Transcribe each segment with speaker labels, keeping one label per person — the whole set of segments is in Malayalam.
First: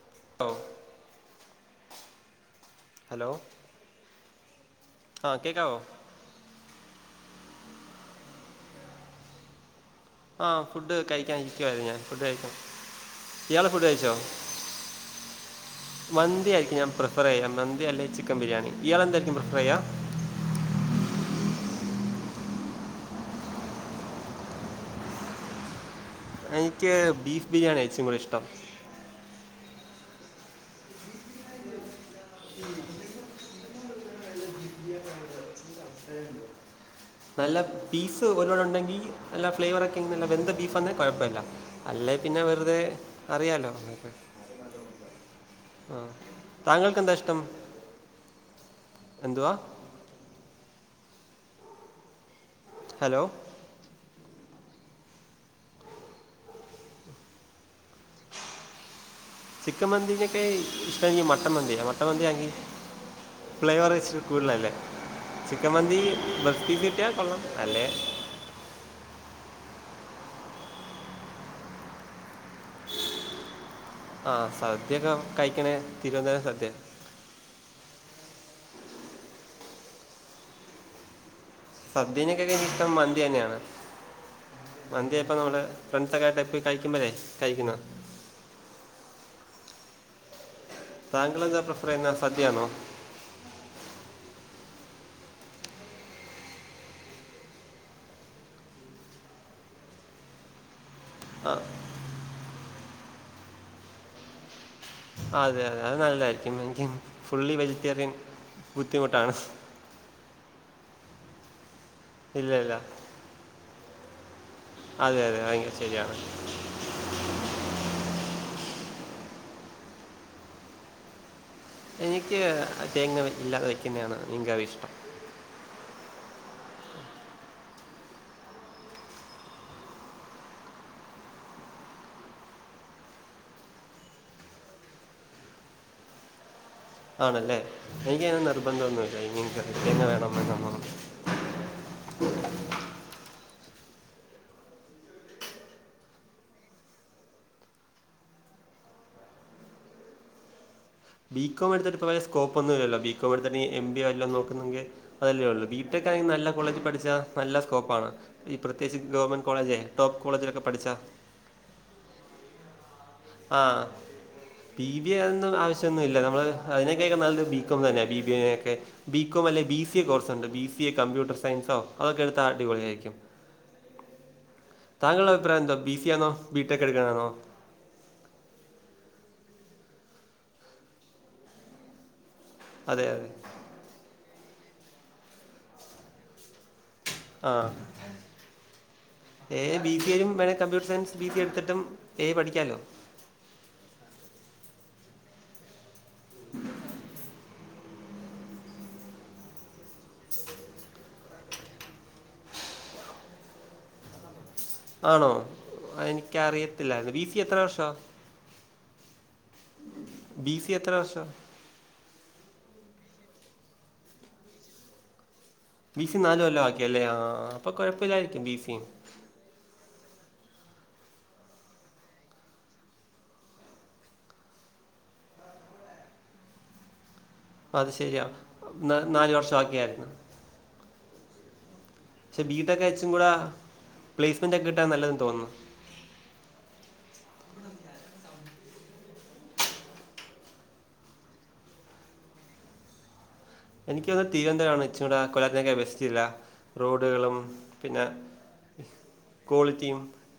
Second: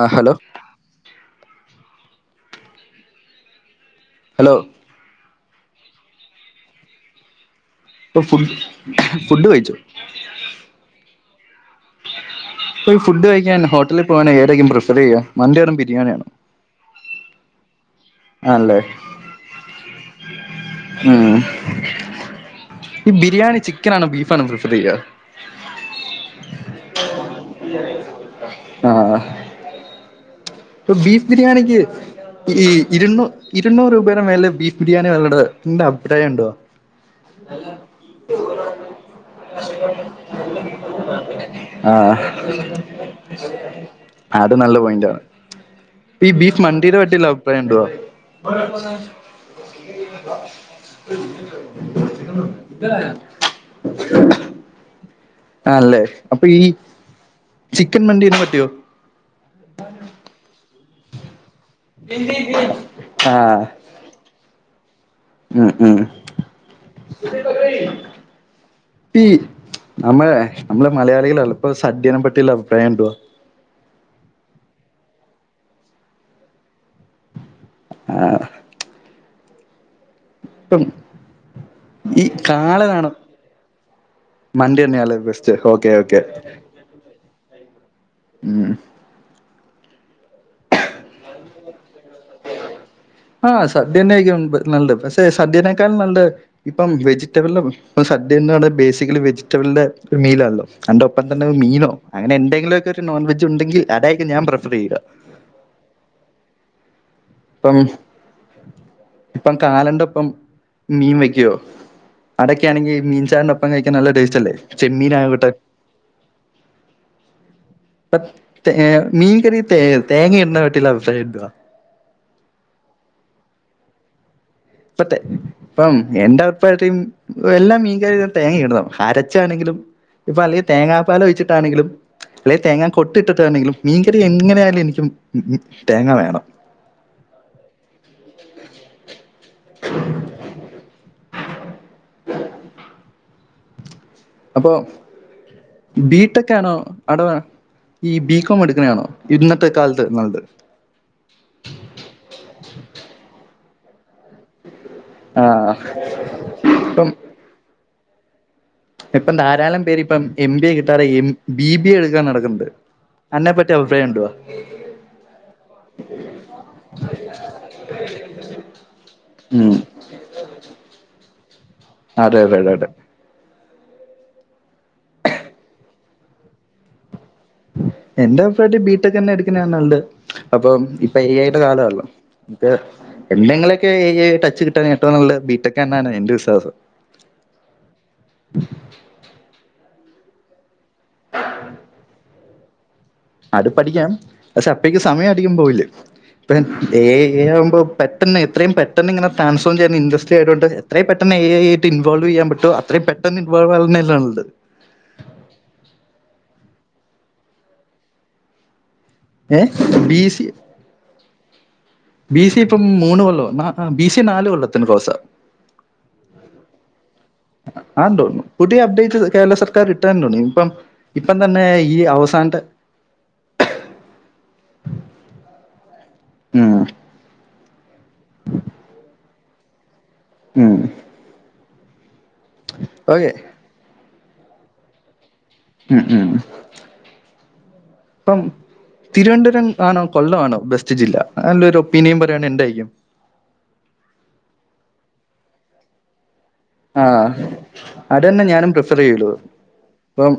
Speaker 1: ആഹ് ഹലോ
Speaker 2: ഹലോ
Speaker 1: ഹലോ
Speaker 2: ആഹ് കേക്കാവോ
Speaker 1: ഇപ്പൊ ഫു ഫുഡ് കഴിച്ചോ
Speaker 2: ആഹ് ഫുഡ് കഴിക്കാൻ ഇരിക്കുവായിരുന്നു ഞാൻ ഫുഡ് കഴിക്കാം
Speaker 1: ഇപ്പൊ ഈ ഫുഡ് കഴിക്കാൻ ഹോട്ടലിൽ പോവാൻ ഏതായും പ്രിഫർ ചെയ്യാ മന്തിയോർ ബിരിയാണിയാണോ
Speaker 2: മന്തിയായിരിക്കും ഞാൻ പ്രിഫർ യ്യാ മന്തി അല്ലേ ചിക്കൻ ബരിയാണി
Speaker 1: ആണല്ലേ
Speaker 2: ഇയാളെന്തായിരിക്കും പ്രിഫർ യ്യാ
Speaker 1: ഉം ഈ ബിരിയാണി ചിക്കനാണോ ബീഫാണോ പ്രിഫറയ്യാ
Speaker 2: എനിക്ക് ബീഫ് ബിരിയാണിയാ ഇച്ചിരി കൂടെ ഇഷ്ടം
Speaker 1: ആഹ് പ്പം ബീഫ് ബിരിയാണിക്ക് ഈ ഈ ഇരുന്നൂ ഇരുന്നൂറ് രൂപയുടെ മേലെ ബീഫ് ബിരിയാണി ഒള്ളട് നിന്റെ അഭിപ്രായം ണ്ടോ
Speaker 2: നല്ല പീസ് ഒരുപാടു ഉണ്ടെങ്കി നല്ല ഫ്ലേവറൊക്കെ നല്ല വെന്ത ബീഫാന്നേ കൊഴപ്പല്ല
Speaker 1: ആ
Speaker 2: അല്ലേ പിന്നെ വെറുതെ അറിയാലോ നമുക്ക്
Speaker 1: നല്ല പോയിന്റ് ആണ് പ്പ ഈ ബീഫ് മന്തീടെ
Speaker 2: താങ്കൾക്ക് എന്താ
Speaker 1: പറ്റിയുള്ള
Speaker 2: ഇഷ്ടം
Speaker 1: അഭിപ്രായം എന്തുവാ
Speaker 2: എന്തുവാ ഹലോ
Speaker 1: ആഹ് ല്ലേ അപ്പൊ ഈ ചിക്കൻ മന്തീനെ പറ്റിയോ
Speaker 2: ചിക്കൻ മന്തീനേക്കായി ഇഷ്ടം എനിക്ക് മട്ടൻ മന്തിയാ മട്ടൻ മന്തി ആങ്കി
Speaker 1: ആ
Speaker 2: ഫ്ലേവർ വെച്ച് കൂടുതലല്ലേ ചിക്കൻ
Speaker 1: ഉം
Speaker 2: മന്തി
Speaker 1: ഉം
Speaker 2: ബെസ്റ്റ് പീസ് കിട്ടിയാ കൊള്ളാം അല്ലേ
Speaker 1: ഈ നമ്മളെ നമ്മള് മലയാളികളിൽ ഇപ്പ സദ്യേനെ പറ്റിയുള്ള അഭിപ്രായം എന്തുവാ
Speaker 2: ആഹ് സദ്യയൊക്കെ കഴിക്ക്ണേ തിരുവനന്തപുരം സദ്യാ
Speaker 1: ആഹ് ട്ടും
Speaker 2: സദ്യേനെക്കായൊക്കെനിക്കിഷ്ടം മന്തി തന്നെയാണ്
Speaker 1: മണ്ടി തന്നെയല്ലേ
Speaker 2: മന്തിയാ ഇപ്പ
Speaker 1: ബെസ്റ്റ്
Speaker 2: നമ്മുടെ
Speaker 1: ഓക്കെ ഓക്കെ
Speaker 2: ഫ്രണ്ട്സൊക്കെ ആയിട്ട് എപ്പോയി കഴിക്കുമ്പഴേ കഴിക്കുന്ന
Speaker 1: ഉം
Speaker 2: താങ്കളെന്താ പ്രിഫർ ചെയ്യുന്നേ സദ്യയാണോ
Speaker 1: ആഹ് സദ്യന്നെ കഴിക്കണ് മുമ്പ് ന്നുണ്ട് പക്ഷെ സദ്യേനെക്കാളും നല്ലെ ഇപ്പം വെജിറ്റബളിലും ഇപ്പ സദ്യന്നെയാണ് ബേസിക്കലി വെജിറ്റബളിന്റെ ഒര് മീലാണല്ലോ അന്റൊപ്പം തന്നെ
Speaker 2: ആ ആ,
Speaker 1: മീനോ അങ്ങനെ എന്തെങ്കിലൊക്കെ ഒരു നോൺവെജ് ഉണ്ടെിൽ അതായിരിക്കും ഞാൻ പ്രിഫറ് ചെയ്യുക
Speaker 2: അതെ അതെ അത് നല്ലായിരിക്കും എനിക്ക് ഫുള്ളി
Speaker 1: ഇപ്പം
Speaker 2: വെജിറ്റേറിയൻ ബുദ്ധിമുട്ടാണ്
Speaker 1: ഇപ്പം കാലന്റെ ഒപ്പം മീൻ വെക്കുവോ
Speaker 2: ഇല്ല
Speaker 1: അതൊക്കെ
Speaker 2: ഇല്ല
Speaker 1: ആണെങ്കി മീൻ ചാറിനൊ പ്പം കഴിക്കാൻ നല്ല ടേസ്റ്റല്ലേ
Speaker 2: അതെ അതെ ഭയങ്കര ശരിയാണ്
Speaker 1: പ്പ തേ മീൻ കറി തേ തേങ്ങ ഇടുന്ന പറ്റിയുള്ള അഭിപ്രായം എന്തുവാ
Speaker 2: എനിക്ക് തേങ്ങ ഇല്ലാതെ വയ്ക്കുന്നയാണ് മീൻ കറി ഇഷ്ടം
Speaker 1: അതെ ഇപ്പം എന്റെ അഭിപ്രായത്തിം എല്ലാ മീൻകറിയിലും തേങ്ങയിടണം അരച്ചാണെങ്കിലും ഇപ്പ അല്ലങ്കി തേങ്ങാപ്പാലൊഴിച്ചിട്ടാണെങ്കിലും അല്ലെ തേങ്ങാ കൊട്ടിട്ടാണെങ്കിലും മീൻകറി എങ്ങനെയായാലും എനിക്കും ഉം ഉം തേങ്ങ വേണം
Speaker 2: ആണ്ല്ലേ എനിക്കങ്ങനെ നിർബന്ധം ഒന്നുല്ല ഇനി എനിക്കതിട്ടന്നെ വേണോന്നൊന്നും
Speaker 1: [inaudible] അപ്പൊ ബീട്ടക്കാണോ അടോ ഈ ബി കോം എടുക്ക് ണെയാണോ ഇന്നത്തെ കാലത്ത് നല്ലത്
Speaker 2: ബി കോം എടുത്തിട്ട് ഇപ്പ പഴേ സ്കോപ്പൊന്നു ഇല്ലല്ലോ ബി കോം എടുത്തിട്ട് എം ബി എ വല്ലോ നോക്കുന്നെങ്കി
Speaker 1: ആ
Speaker 2: അതല്ലേ ഉള്ളൂ ബിടെക്ക് ആണെങ്കി നല്ല കോളേജി
Speaker 1: ഇപ്പം
Speaker 2: പഠിച്ചാ നല്ല സ്കോപ്പാണ് ഈ പ്രത്യേകിച്ച്
Speaker 1: ഇപ്പം
Speaker 2: ഗവൺമെന്റ് കോളേജേ
Speaker 1: ധാരാളം പേര്
Speaker 2: ടോപ്പ്
Speaker 1: ഇപ്പം എം
Speaker 2: കോളേജിലൊക്കെ
Speaker 1: ബി എ
Speaker 2: പഠിച്ചാ
Speaker 1: കിട്ടാതെ എം ബി ബി എ എടുക്കാൻ നടക്കുന്നുണ്ട് അതിനെ പറ്റി
Speaker 2: ആഹ്
Speaker 1: അഭിപ്രായം എന്തുവാ
Speaker 2: പി വി എ ഒന്നും ആവശ്യം ഒന്നുല്ല നമ്മള് അതിനേക്കായൊക്കെ നല്ലത് ബി കോം തന്നെയാ ബി ബി എയൊക്കെ ബി കോം അല്ലെ
Speaker 1: ഉം
Speaker 2: ബീസ് സി കോഴ്സ് ഒണ്ട് ബി സി എ കമ്പ്യൂട്ടർ സയൻസോ അതൊക്കെ
Speaker 1: അതെ
Speaker 2: എടുത്താ
Speaker 1: അതെ അതെ അതെ
Speaker 2: അടിപൊളിയായിരിക്കും താങ്കളുടെ അഭിപ്രായം എന്താ ബി സി ആണോ ബിടെക് എടുക്കണാണോ
Speaker 1: എന്റെ അഭിപ്രായത്തി ബിടെക് തന്നെ എടുക്കണയാ നല്ലേ അപ്പൊ ഇപ്പം എ ഐ യുടെ കാലല്ലോ മറ്റേ
Speaker 2: അതെ അതെ
Speaker 1: എന്തെങ്കിലൊക്കെ ഈ ടച്ച് കിട്ടണെ ഏറ്റവും നല്ലത് ബിടെക് തന്നാണ് എന്റെ വിശ്വാസം
Speaker 2: ആഹ് എ ഐ ബി സ യും വേണേ കമ്പ്യൂട്ടർ സയൻസ് ബി സി എട്ത്തിട്ടും ഏ പഠിക്കാലോ
Speaker 1: അത്പഠിക്കാം പക്ഷെ അപ്പഴേക്ക് സമയതികം പോവില്ലേ പിന്നെ ഏ ഐ ആവുമ്പോ പെട്ടന്നെത്രേം പെട്ടെന്ന് ങ്ങനെ ട്രൻഫോം ചെയ്യുന്ന ഇൻഡസ്ട്രി ആയതൊണ്ട് ത്രയും പെട്ടെന്ന് ഏ ഐ ആയിട്ട് ഇൻവോൾവെയ്യാൻ പറ്റോ അത്രേം പെട്ടെന്ന് ഇൻവോൾവാവുന്നല്ലേ നല്ലത്
Speaker 2: ആണോ എനിക്കറിയത്തില്ലാര്ന്ന് ബിസി എത്ര വർഷാ
Speaker 1: ഏഹ് ബിസിയോ
Speaker 2: യെത്രവർഷാ
Speaker 1: ബിസി ഇപ്പം മൂന്ന് കൊല്ലവൊ ന്നാ ആഹ് ബി സി നാല് കൊല്ലത്തിന് കോസാ
Speaker 2: ബി സി നാല് കൊല്ലം ആക്കിയല്ലേ ആ അപ്പൊ കുഴപ്പമില്ലായിരിക്കും
Speaker 1: ആണ്ടോന്ന്
Speaker 2: ബി സിയും
Speaker 1: പുതിയ അപ്ഡേറ്റ് കേരള സർ റിട്ടേണ്ണു ഇപ്പം ഇപ്പം തന്നെ ഈ അവസാനത്തെ ഉം
Speaker 2: അത് ശരിയാ നാ നാല് വർഷാക്കിയായിര്ന്ന്
Speaker 1: ഉം
Speaker 2: ക്ഷേ ബി ടെക്ക് ച്ചും കൂട
Speaker 1: ഓക്കെ
Speaker 2: പ്ലേസ്മെന്റൊക്കിട്ടാൻ നല്ലതെന്ന് തോന്നുന്നു
Speaker 1: ഉം ഉം പ്പം തിരുവനന്തപുരം ആണോ കൊല്ലം ആണോ ബെസ്റ്റ് ജില്ല നല്ലൊരു ഒപ്പീനിയൻ പറയുവാണങ്കിൽ എന്തായിര്ക്കും
Speaker 2: എനക്കൊന്ന് തീരുനന്തരംമാണ് ഇച്ചൂടെ കൊല്ലത്തേക്കാ ബസ്റ്റല്ലെ
Speaker 1: ആ
Speaker 2: റോഡ്കളും പിന്നെ
Speaker 1: അതന്നെ ഞാനും പ്രിഫർ ചെയ്യുള്ളൂ
Speaker 2: ക്വാളിറ്റിയും
Speaker 1: ഇപ്പം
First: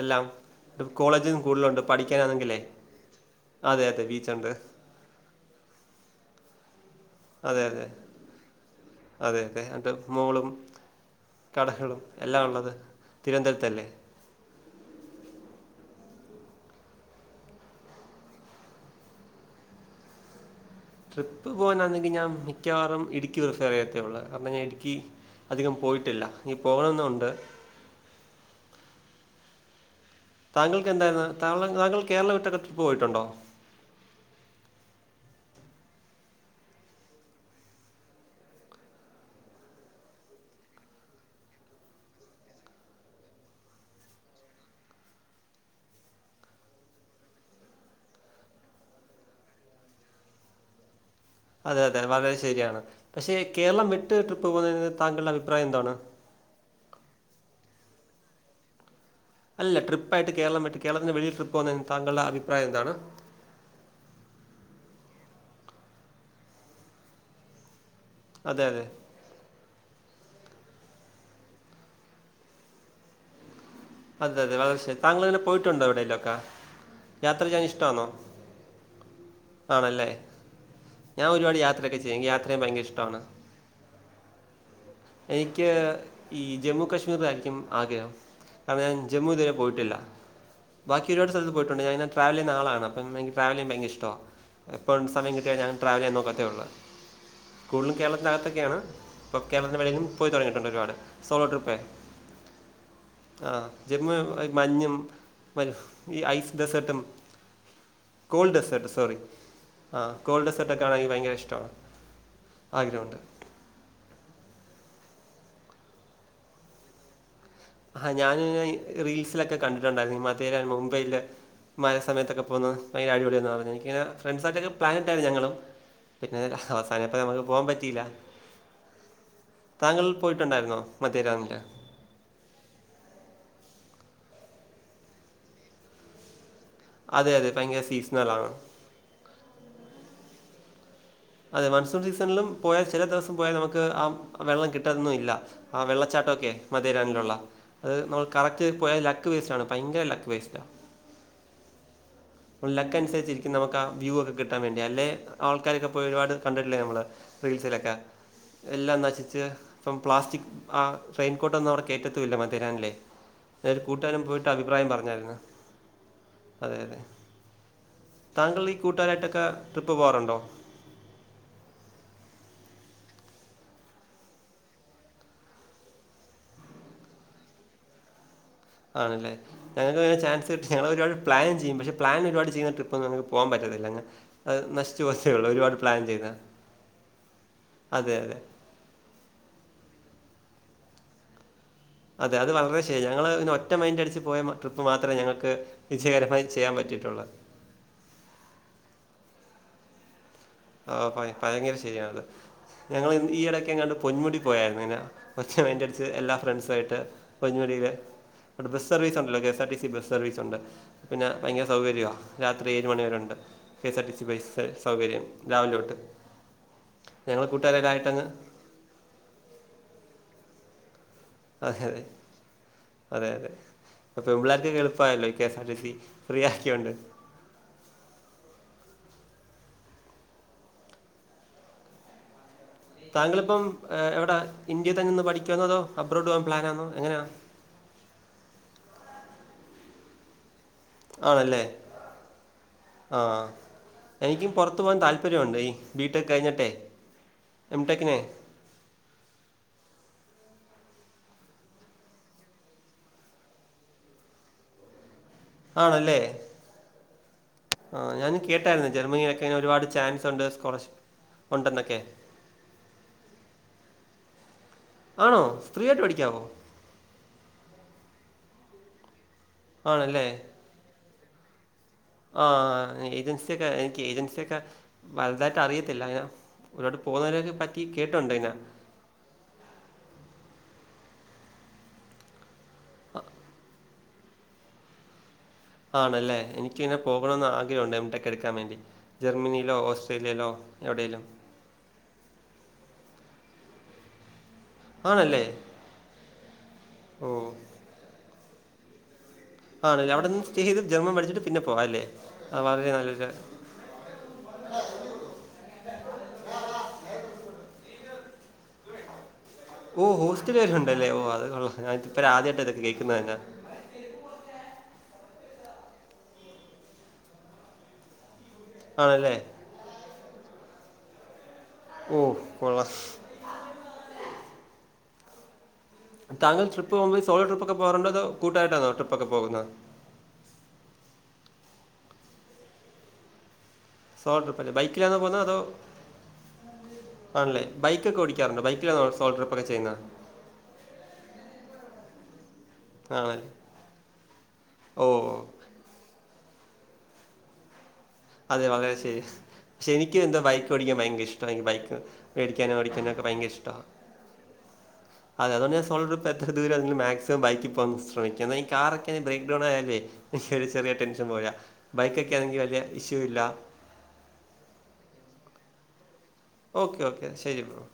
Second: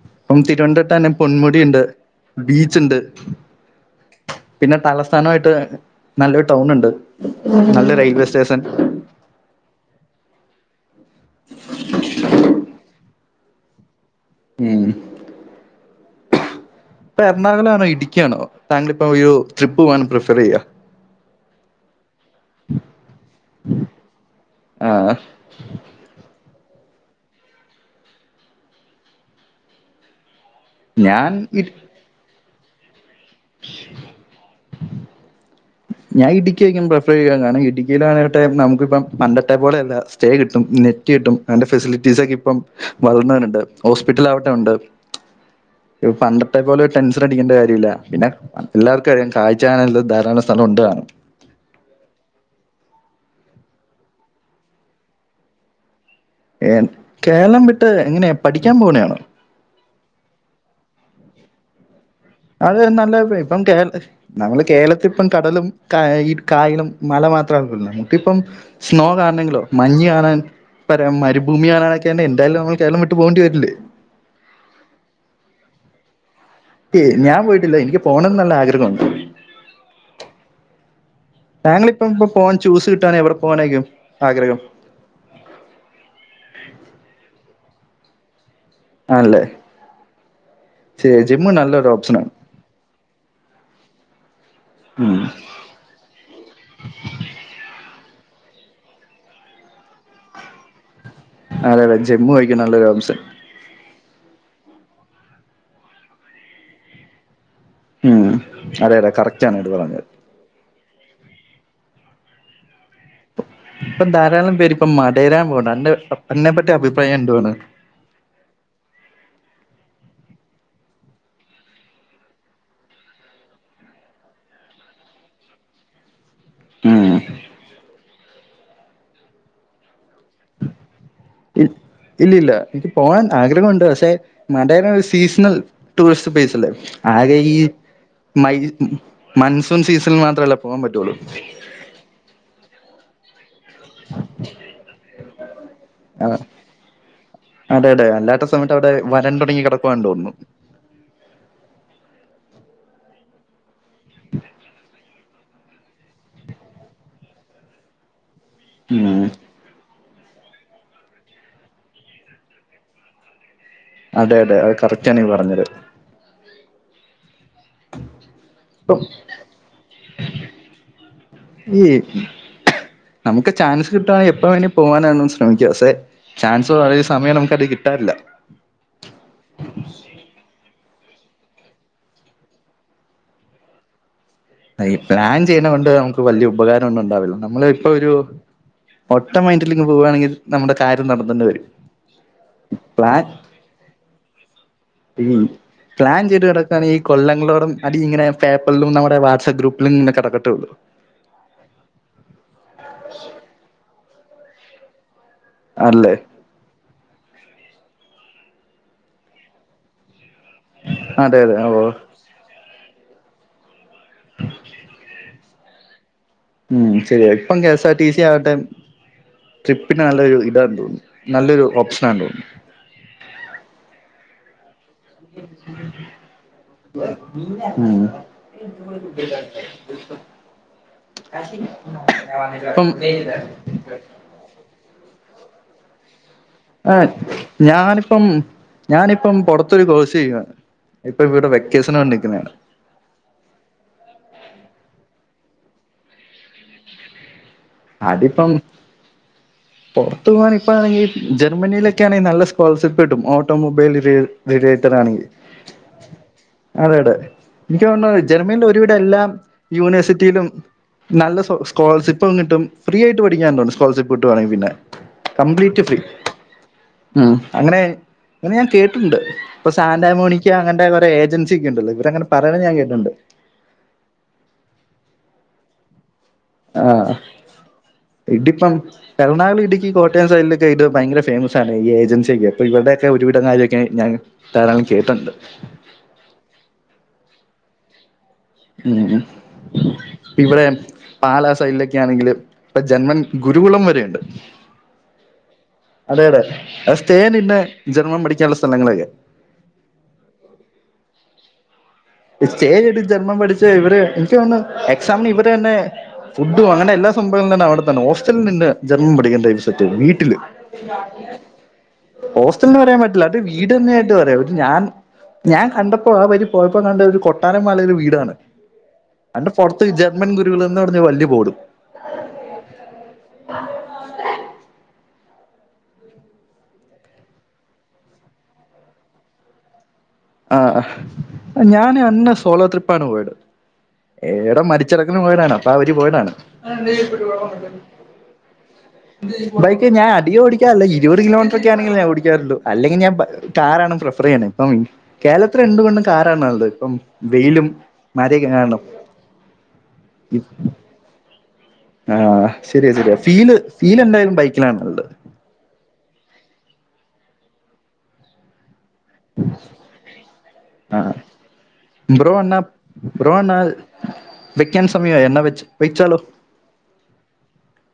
Speaker 2: എല്ലാം
Speaker 1: ഇപ്പം തിരുവനന്തപുരത്ത് തന്നെ
Speaker 2: കോളേജ്കളും
Speaker 1: പൊന്മുടി
Speaker 2: കൂടുതലുണ്ട്
Speaker 1: ഉണ്ട്
Speaker 2: പഠിക്കാനാണെങ്കിലേ
Speaker 1: ബീച്ച് ഉണ്ട്
Speaker 2: അതെയതെ ബീച്ചൊണ്ട്
Speaker 1: നായിട്ട് നല്ലൊരു ടൗണുണ്ട് നല്ല റെയിൽവേ സ്റ്റേഷൻ
Speaker 2: അതെയതെയതെ മോളും കടകളും എല്ലാമുള്ളത് തിരുവന്തര്ത്തല്ലേ
Speaker 1: ഉം ഉം പ്പെർണാകുളാണെട്ക്കി ആണോ താങ്കളിപ്പോ ഒരു ട്രിപ്പ് പോകാൻ പ്രിഫറിയ്യ
Speaker 2: ട്രിപ്പ് പോകാനാണെങ്കിൽ ഞാൻ മിക്കവാറും ഇടുക്കി പ്രിഫറിയ്യത്തേയുള്ളൂ കാര്ണം ഞ്ഞാ ഇടുക്കി
Speaker 1: ആ
Speaker 2: അധികം പോയിട്ടില്ല നി പോകണംന്നുണ്ട് താങ്കൾക്ക്ന്തായിര്ന്ന്
Speaker 1: ഞാൻ ഇ-
Speaker 2: താങ്ക താങ്കൾ കേരള വിട്ടൊക്കെ ട്രിപ്പ് പോയിട്ടുണ്ടോ
Speaker 1: ഞാൻ ഇടുക്കി ആയിര്ക്കും പ്രിഫറെയ്യാൻ കാരണം ഇടുക്കിയില് നമുക്കിപ്പം പണ്ടത്തെ പോലെയല്ല സ്റ്റേ കിട്ടും നെ റ്റ് കിട്ടും നല്ല ഫെസിലിറ്റീസൊക്കെ ഇപ്പം വളർന്നവരുണ്ട് ഹോസ്പിറ്റലാവട്ടെ ഉണ്ട് ഇപ് പണ്ടത്തെ പോലെ ടെൻഷനടിക്കണ്ട കാര്യമില്ല പിന്നെ ല്ലാര്ക്കും അറിയാം കാഴ്ചാനില്ല ധാരാളം സ്ഥലം ഉണ്ട് താനും
Speaker 2: അതെയതെ വളരെ ശരിയാണ് പക്ഷേ കേരളം വിട്ട് ട്രിപ്പ് പോകുന്നതിന് താങ്കൾടഭിപ്രായം എന്താണ്
Speaker 1: ഏഹ് കേരളം വിട്ട് എങ്ങനെയാ പഠിക്കാൻ പോണെയാണോ
Speaker 2: അല്ല ട്രിപ്പായിട്ട് കേരളം വിട്ട് കേളത്തിന്റെ വെളിയിൽ ട്രിപ്പ് പോന്നതി താങ്കളുടെ അ
Speaker 1: അത് നല്ല ഇപ്പം കേ നമ്മള് കേരളത്തിപ്പം കടലും കാ ഈ കായലും മല മാത്രമ ഇപ്പം
Speaker 2: അതെ അതെ
Speaker 1: സ്നോണണെങ്കിലോ മഞ് കാണാൻ പ മരുഭൂമി കാണാനൊക്കെന്തായാലും നമ്മൾ കേരളം വിട്ട് പോകേണ്ടി വരില്ലേ
Speaker 2: അതെന്ത വളരെ ശരി താങ്കളിങ്ങനെ പോയിട്ടുണ്ടോ എവിടേലൊക്കെ
Speaker 1: ഞാൻ പോയിട്ടില്ല എനിക്ക്
Speaker 2: യാത്രെയ്യാനിഷ്ട്ടാന്നൊ
Speaker 1: പോണം എന്നുള്ള ആഗ്രഹമുണ്ട്
Speaker 2: ആണല്ലേ ഞാ ഒരുപാട് യാത്രൊക്കെ
Speaker 1: താങ്കളിപ്പം
Speaker 2: ചെയ്യും
Speaker 1: ഇപ്പൊ
Speaker 2: എക്ക
Speaker 1: പോകാൻ
Speaker 2: യാത്രേം
Speaker 1: ചൂസ്
Speaker 2: ഭയങ്കരഷ്ടാണ്
Speaker 1: കിട്ടുവാണെങ്കിൽ എവിടെ പോകാനായിരിക്കും ആഗ്രഹം
Speaker 2: എനിക്ക് ഈ ജമ്മു കാശ്മീറായിര്ക്കും ആഗ്രഹം അതെ ഞൻ
Speaker 1: ആണല്ലേ
Speaker 2: ജമ്മുത്വരെ പോയിട്ടില്ല ബാക്കി
Speaker 1: ശരി
Speaker 2: ഒരുപാട്
Speaker 1: ജിമ്മ്
Speaker 2: സ്ഥലത്ത് പോയിട്ടുണ്ട്
Speaker 1: നല്ലൊരു
Speaker 2: ഞാനിങ്ങനെ
Speaker 1: ഓപ്ഷനാണ്
Speaker 2: ട്രാവലിയ്യ്ണാളാണ് പ്പം എനിക്ക് ട്രാവലിയ്യാൻ ഭയങ്കരിഷ്ട്ടവാ പ്പം
Speaker 1: ഉം.
Speaker 2: സമയം കിട്ടിയാ ഞൻ ട്രാവലിയ്യാൻ നോക്കത്തേള്ളൂ ഫുള്ളും കേര്ളത്തിനകത്തൊക്കെയാണ് ഇപ്പ കേര്ളത്തിന്റെ വെളിയിലും പോയി തൊടങ്ങയിട്ടുണ്ടൊരുപാട്
Speaker 1: അതെയതെ ജമ്മു ആയിരിക്കും നല്ലൊരോപ്ഷൺ
Speaker 2: ആഹ് ജെമ്മു ഈ മഞ്ഞും ഈ ഐസ് ഡെസേർട്ടും
Speaker 1: ഉം.
Speaker 2: കോൾഡെസർട്ട്
Speaker 1: അതെ അതെ
Speaker 2: സോറി
Speaker 1: കറക്റ്റ് ആണ് ഇത് പറഞ്ഞത്
Speaker 2: ആഹ് കോൾഡെസേർട്ടൊക്കാണാ എനിക്ക് ഭയങ്കരഷ്ടവാ ആഗ്രഹുണ്ട്
Speaker 1: ഇപ്പൊ ധാരാളം പേര്പ്പ മടരാൻ പോണംന്റെ എന്നെ പറ്റി അഭിപ്രായം എന്താണ്
Speaker 2: ആഹ് ഞാൻ റീൽസിലൊക്കെ കണ്ടിട്ടുണ്ടായിരുന്നു മധേരൻ മുംബൈയില് മര സമയത്തൊക്കെ പോക ഭയര അടിപൊളിയ എ പറഞ്ഞു എനിക്ക് ഫ്രണ്ട്സായിട്ടൊെ പ്ലാനട്ടായിരുന്നു ഞങ്ങളും പിന്നെ അവസാന
Speaker 1: ഉം.
Speaker 2: ഇപ്പ നമുക്ക് പോവാൻ പറ്റിയില്ല താങ്കൾ പോയിട്ടുണ്ടായിരുന്നോ മദേരന്നു
Speaker 1: എ [unintelligible] ഇല്ലില്ല എനിക്ക് പോകാൻ ആഗ്രഹമുണ്ട് പക്ഷേ മടയന ഒരു സീസണൽ ടൂറിസ്റ്റ് പ്ലേസ് അല്ലേ.
Speaker 2: അതെ
Speaker 1: ആകെ
Speaker 2: അതെ
Speaker 1: ഈ
Speaker 2: ഭയങ്കര സീസണലാണ്
Speaker 1: മയ് മൺസൂൺ സീസണ്ൽ മാത്രമല്ലേ പോകാൻ പറ്റൊള്ളൂ.
Speaker 2: അതെ മൺസൂൺ സീസണിലും പോയ ചില ദിവസ് സം പോയ നമുക്ക് ആ വെള്ളം കിട്ടൊന്നും ഇല്ല. ആ വെള്ളച്ചാട്ട ഒക്കെ മധേരാനിലുള്ള.
Speaker 1: അതെ
Speaker 2: അതായത്
Speaker 1: അതെ
Speaker 2: നമ്മൾ
Speaker 1: അല്ലാത്ത
Speaker 2: കറക്റ്റ്
Speaker 1: സമയത്ത് അവിടെ
Speaker 2: പോയാല് ലക്ക് വേസ്റ്റ്
Speaker 1: വരണ്ടുണങ്ങി
Speaker 2: ആണ്
Speaker 1: കിടക്കുവാന്ന്
Speaker 2: ഭയങ്കര ലക്ക്
Speaker 1: തോന്നുന്നു
Speaker 2: വേസ്റ്റാ. നമ്ടെ ലക്ക് അനുസരിച്ചിരിക്കും നമുക്കാ വ്യൂ ഒക്കെ കിട്ടാൻ വേണ്ടി. അല്ലെ ആൾക്കാരൊക്കെ ഇപ്പോയൊരുപാട് കണ്ടിട്ടില്ലേ നമ്മള് റീൽസിലൊക്കെ എല്ലാം
Speaker 1: ഉം
Speaker 2: നശിച്ച് ഇപ്പം പ്ലാസ്റ്റിക് ആ റെയിൻകോട്ടൊന്നും അവിടെ കേറ്റെത്തുമില്ല ആ മദിരാൻല്ലേ. ഞാനൊരു കൂട്ടാരൻ
Speaker 1: അതെ
Speaker 2: പോയിട്ട്
Speaker 1: അതെ അത്
Speaker 2: അഭിപ്രായം
Speaker 1: കറക്റ്റ് ആണ് ഈ
Speaker 2: പറഞ്ഞായിരുന്ന്.
Speaker 1: പറഞ്ഞത്
Speaker 2: അതെ അതെ. താങ്കൾ ഈ
Speaker 1: ഇപ്പം
Speaker 2: കൂട്ടാരായിട്ടൊക്കെ ട്രിപ്പ് പോവാറുണ്ടോ?
Speaker 1: യേ. നമുക്ക് ചാൻസ് കിട്ടുവാണെങ്കി എപ്പ വേണേം പോവാനാണെന്ന് ശ്രമിക്കാം. സെ ചാൻസ് വളരെ [unintelligible] സമയം നമുക്ക് അത് കിട്ടാറില്ല.
Speaker 2: ആണ് ലേ. ഞങ്ങക്കങ്ങനെ ചാൻസ് കിട്ടി ഞങ്ങളൊരുപാട് പ്ലാൻ ചെയ്യും പക്ഷെ പ്ലാൻ ഒരുപാട് ചെയ്യുന്ന ട്രിപ്പൊന്നും ഞങ്ങക്ക് പോവാൻ പറ്റത്തില്ലങ്ങ്.
Speaker 1: ണ്ണ ഈ പ്ലാൻ ചെയ്യ്ണ കൊണ്ട് നമുക്ക് വലിയ ഉപകാരം ഒന്നും ഉണ്ടാവില്ല. നമ്മള് ഇപ്പൊ ഒരു
Speaker 2: അതെ അതെ
Speaker 1: ഒട്ട മൈന്ഡിലിങ് പോവാണെങ്കിൽ നമ്മുടെ കാര്യം നടന്നെന്ന് വരും.
Speaker 2: അതെ അത് വളരെ ശരി.
Speaker 1: പ്ലാൻ
Speaker 2: ഞങ്ങള് ഇങ്ങനെ ഒറ്റ മൈൻഡടിച്ച് പോയ ട്രിപ്പ് മാത്രേ
Speaker 1: ഈ
Speaker 2: ഞങ്ങക്ക് വിജയകരമായി ചെയ്യാൻ പറ്റിയിട്ടുള്ളത്.
Speaker 1: അട് ഇങ്ങനെ പേപ്പൾലും നമ്മടെ വാട്സപ്പ് ഗ്രൂപ്പിലും ഇങ്ങനെ കെടക്കട്ടുള്ളൂ.
Speaker 2: ഓഹ് ഹോയ് ഭയങ്കര ശരിയാണത്. ഞങ്ങളി ഈ എടയ്ക്കെങ്ങാണ്ട് പൊന്മുടി പോയായിരുന്നു. ഇന ഒച്ച മൈൻഡടിച്ച്
Speaker 1: അല്ലേ
Speaker 2: എല്ലാ ഫ്രണ്ട്സു ആയിട്ട് പൊന്മുടിയിലെ. അവിടെ ബസ് സർവീസ്ണ്ടല്ലോ K S R T C bus സർവീസുണ്ട് പിന്നെ
Speaker 1: അതെ അതെ
Speaker 2: ഭയങ്കര
Speaker 1: ഓ
Speaker 2: സൗകര്യവാ. രാത്രി ഏഴ് മണിവരെ ഉണ്ട്. K S R T C bus സൗകര്യം രാവിലെ തൊട്ട്.
Speaker 1: ഉം ശരിയാ.
Speaker 2: ഞങ്ങൾ
Speaker 1: ഇപ്പം K S R T C
Speaker 2: കൂട്ടുകാരെല്ലാമായിട്ടങ്ങ്
Speaker 1: ആവട്ടെ ട്രിപ്പിന് നല്ലൊരു ഇതാണെന്ന് തോന്നുന്നു. നല്ലൊരു
Speaker 2: അതെ അതെ.
Speaker 1: ഓപ്ഷനാണ്ടോന്നുന്നു.
Speaker 2: അതെ അതെ. ഇപ്പം പെമ്പിള്ളാര്ക്കൊക്കെ എളുപ്പായല്ലോ ഈ K S R T C free ആക്ക്യോണ്ട്.
Speaker 1: ഉം. പ്പം
Speaker 2: താങ്കളിപ്പം എവിടെ ഇന്ത്യെ തന്ന് ന്ന് പഠിക്ക്യുവാന്നോ അതോ അബ്രോഡ് പോവാൻ പ്ലാനാന്നോ.
Speaker 1: ആഹ്
Speaker 2: എങ്ങനാ?
Speaker 1: ഞാനിപ്പം ഞാനിപ്പം പൊറത്തൊരു കോഴ്സ് ചെയ്യുവാ. ഇപ്പൊ ഇവിടെ വെക്കേസന് വേണ്ടി നിക്കുന്നെയാണ്.
Speaker 2: ആഹ് എനിക്കും പൊറത്ത് പോവാൻ താല്പര്യമുണ്ട്. ഈ ബി ടെക്ക് കഴിഞ്ഞിട്ടേ.
Speaker 1: അടിപ്പം പോറത്തു പോവാൻ ഇപ്പഴാണെങ്കി ജർമ്മനിയിലൊക്കെ ആണേൽ നല്ല സ്കോളർഷിപ്പ് കിട്ടും. ഓട്ടോമുബൈൽ [unintelligible] റേഡിയേറ്ററാണെങ്കി.
Speaker 2: ആണല്ലേ.
Speaker 1: അതെടെ. എനിക്ക്
Speaker 2: ആ
Speaker 1: തോന്നുണു
Speaker 2: ഞാൻ
Speaker 1: ജർമനിയിൽ
Speaker 2: കേട്ടായിരുന്നു
Speaker 1: ഒരുവിട എല്ലാം
Speaker 2: ജർമ്മനിയിലൊക്കെ ഇങ്ങനെ ഒരുപാട് ചാൻസ് ഉണ്ട്
Speaker 1: യൂണിവേഴ്സിറ്റിയിലും
Speaker 2: സ്കോളർഷിപ്പ്
Speaker 1: നല്ല സൊ
Speaker 2: ഉണ്ടെന്നൊക്കെ
Speaker 1: സ്കോളർഷിപ്പും കിട്ടും ഫ്രീ ആയിട്ട് പഠിക്കാൻണ്ട് തോൺണ് സ്കോളർഷിപ്പ് കിട്ടുവാണെങ്കി പിന്നെ.
Speaker 2: ആണോ
Speaker 1: കംപ്ലീറ്റ് ഫ്രീ.
Speaker 2: ആയിട്ട് പഠിക്കാവോ
Speaker 1: ഉം അങ്ങനെ അങ്ങനെ ഞാൻ കേട്ട്ണ്ട്. ഇപ്പ സാൻ്റാ
Speaker 2: ആണല്ലേ
Speaker 1: മോണിക്ക്യോ അങ്ങണ്ടെ കൊറെ ഏജൻസ്യൊക്കെണ്ടല്ലോ ഇവരങ്ങനെ പറയണ ഞാൻ കേട്ട്ണ്ട്.
Speaker 2: ത്തെക്കെ എനിക്ക് ഏജൻസിയൊക്കെ വലുതായിട്ട് അറിയത്തില്ല ഞാൻ ഓരോട്
Speaker 1: ആഹ്
Speaker 2: പോകുന്നവരെയൊക്കെ പറ്റി കേട്ടുണ്ട് ഇന.
Speaker 1: ഇതിപ്പം എറണാകുളം ഇടുക്കി കോട്ടയം സൈഡിലൊക്കെ ഇത് ഭയങ്കര ഫേമസ്സാണ്. ഈ ഏജൻസിയൊക്കെ. അപ്പിവര്ടെ ഒക്കെ ഒരുവിടം കാര്യമൊക്കെ ഞാൻ ധാരാളം കേട്ട്ണ്ട്.
Speaker 2: ആണല്ലേ എനിക്കിങ്ങനെ പോകണമന്ന് ആഗ്രഹം ഉണ്ട് എം ഡെ ക്ക് എടുക്കാൻ വേണ്ടി
Speaker 1: ഉം
Speaker 2: ജർമ്മനിയിലോ ഓസ്ട്രേലിയയിലോ എവിടെലും
Speaker 1: ഇങ്ങളാ [unintelligible] ണെങ്കിൽ ഇപ്പ ജന്മൻ ഗുരുകുളം വരെയുണ്ട്
Speaker 2: ആണ് അല്ലേ
Speaker 1: അതെയ അതെ സ്റ്റേൻന്നെ ജന്മം പഠിക്കാനുള്ള സ്ഥലങ്ങളൊക്കെ
Speaker 2: ആണല്ല അവിടെന്ന് സ്റ്റേ ചെയ്ത് ജൻമം. പടിച്ച്ട്ട് പിന്നെ പോവാ അല്ലേ അത്
Speaker 1: സ്റ്റേജ്
Speaker 2: വളരെ
Speaker 1: എടുത്ത്
Speaker 2: നല്ലൊരു
Speaker 1: ജർമ്മം പഠിച്ച ഇവര് എനിക്ക് തോന്നുന്നു എക്സാമന് ഇവരെ തന്നെ ഫുഡും അങ്ങന എല്ല സംഭവങ്ങളണ്ട് അവിടെന്ന ഹോസ്റ്റലിൽ നിന്ന് ജർമ്മം പഠിക്കേണ്ട
Speaker 2: ഓഹ്!
Speaker 1: വീട്ടില്
Speaker 2: ഹോസ്റ്റല് വരെ ഉണ്ടല്ലേ? ഓഹ്! അത് കൊള്ളാം. ഞാനിതിപ്പഴാ ആദ്യായിട്ടാ
Speaker 1: ഹോസ്റ്റലന്ന്
Speaker 2: ഇതൊക്കെ
Speaker 1: പറയാൻ
Speaker 2: കേൾക്കുന്നത്
Speaker 1: പറ്റില്ല
Speaker 2: തന്നെ.
Speaker 1: അത് വി വീട് തന്നൊയിട്ട് പറയാ ഒരു ഞാൻ ഞാൻ കണ്ടപ്പോ ആ വരി പോയപ്പോ കണ്ട ഒരു കൊട്ടാരമാല ഒരു വീടാണ്
Speaker 2: ആണല്ലേ
Speaker 1: അതിന്റെ പുറത്ത് ജർമ്മൻ ഗുരുകൾ എന്ന് പറഞ്ഞാ വലിയ ബോഡും
Speaker 2: ഓഹ് കൊളസ് താങ്കൾ ട്രി് പ്പ് പോക്പോൾ [unintelligible] ട്രപ്പ്ക്കെ പോകറുണ്ടോ കൂട്ടായിട്ടാോ ട്രപ്പക്കെകുന്നത്
Speaker 1: ആന് ഞാന് അന്ന് സോളോ ട്രിപ്പാണ് പോയത്
Speaker 2: സോളോ
Speaker 1: എടാ
Speaker 2: ട്രിപ്പല്ലേ?
Speaker 1: മരിച്ചി
Speaker 2: ബൈക്കിലാണോ
Speaker 1: കടക്കും
Speaker 2: പോകുന്നത്?
Speaker 1: പോയടാണ്
Speaker 2: അതോ
Speaker 1: അപ്പൊ അവര് പോയതാണ്
Speaker 2: ആണല്ലേ? ബൈക്കൊക്കെ ഓടിക്കാറുണ്ടോ? ബൈക്കിലാണോ സോളോ ട്രിപ്പൊക്കെ
Speaker 1: ബൈക്ക്
Speaker 2: ചെയ്യുന്നത്?
Speaker 1: ഞാൻ അതികം ഓടിക്കാറില്ല ഇരുപത് കിലോമീറ്ററ ഒക്കെ ആണങ്കിൽ ഞാൻ ഓടിക്കാറുള്ള അല്ലെങ്ക ഞൻ
Speaker 2: ആണല്ലേ?
Speaker 1: കാറാണ് പ്രിഫർ ചെയ്യണേ അപ്പം
Speaker 2: ഓഹ്!
Speaker 1: കേരളത്തി എന്ത് കെണ്ടും കാറാണ് നല്ലത് ഇപ്പം വെയിലും മഴയൊക്കെ
Speaker 2: അതെ
Speaker 1: കാരണം
Speaker 2: വളരെ ശരി പക്ഷെ എനിക്ക് എന്താ ബൈക്ക് ഓടിക്കാൻ ഭയങ്കര ഇഷ്ട എനിക്ക് ബൈക്ക്
Speaker 1: ആഹ്
Speaker 2: മേടിക്കാനോ
Speaker 1: ശരിയാ ശരിയാ
Speaker 2: പഠിക്കാനക്കെ ഭയങ്കര
Speaker 1: ഫീല്
Speaker 2: ഇഷ്ടാ
Speaker 1: ഫീൽ എന്തായാലും ബൈക്കിലാണ് നല്ലത്
Speaker 2: അതെതുകൊണ് ഞാൻ സോളർ്രിപ്പ എത്ര ദൂര മാസിമം ബൈക്കിൽ പോകാൻ ശ്രമിക്കുന്നെ ഈ കാർ ഒക്കെ ഇനി ബ്രേക്ക് ഡൗൺ ആയാലേ എനിക്കൊരു ചെറിയ
Speaker 1: ആഹ്
Speaker 2: ടെൻഷൻ പോല
Speaker 1: ബ്രോ എന്നാ
Speaker 2: ബൈക്കക്കൊണെങ്കിൽ വലിയ ഇഷ്യൂ
Speaker 1: ബ്രോ
Speaker 2: ഇല്ല.
Speaker 1: എന്നാൽ വെക്കാൻ സമയം എന്ന വെ വെച്ചാലോ
Speaker 2: ഓക്കെ ഓക്കെ ശരി ബ്രോ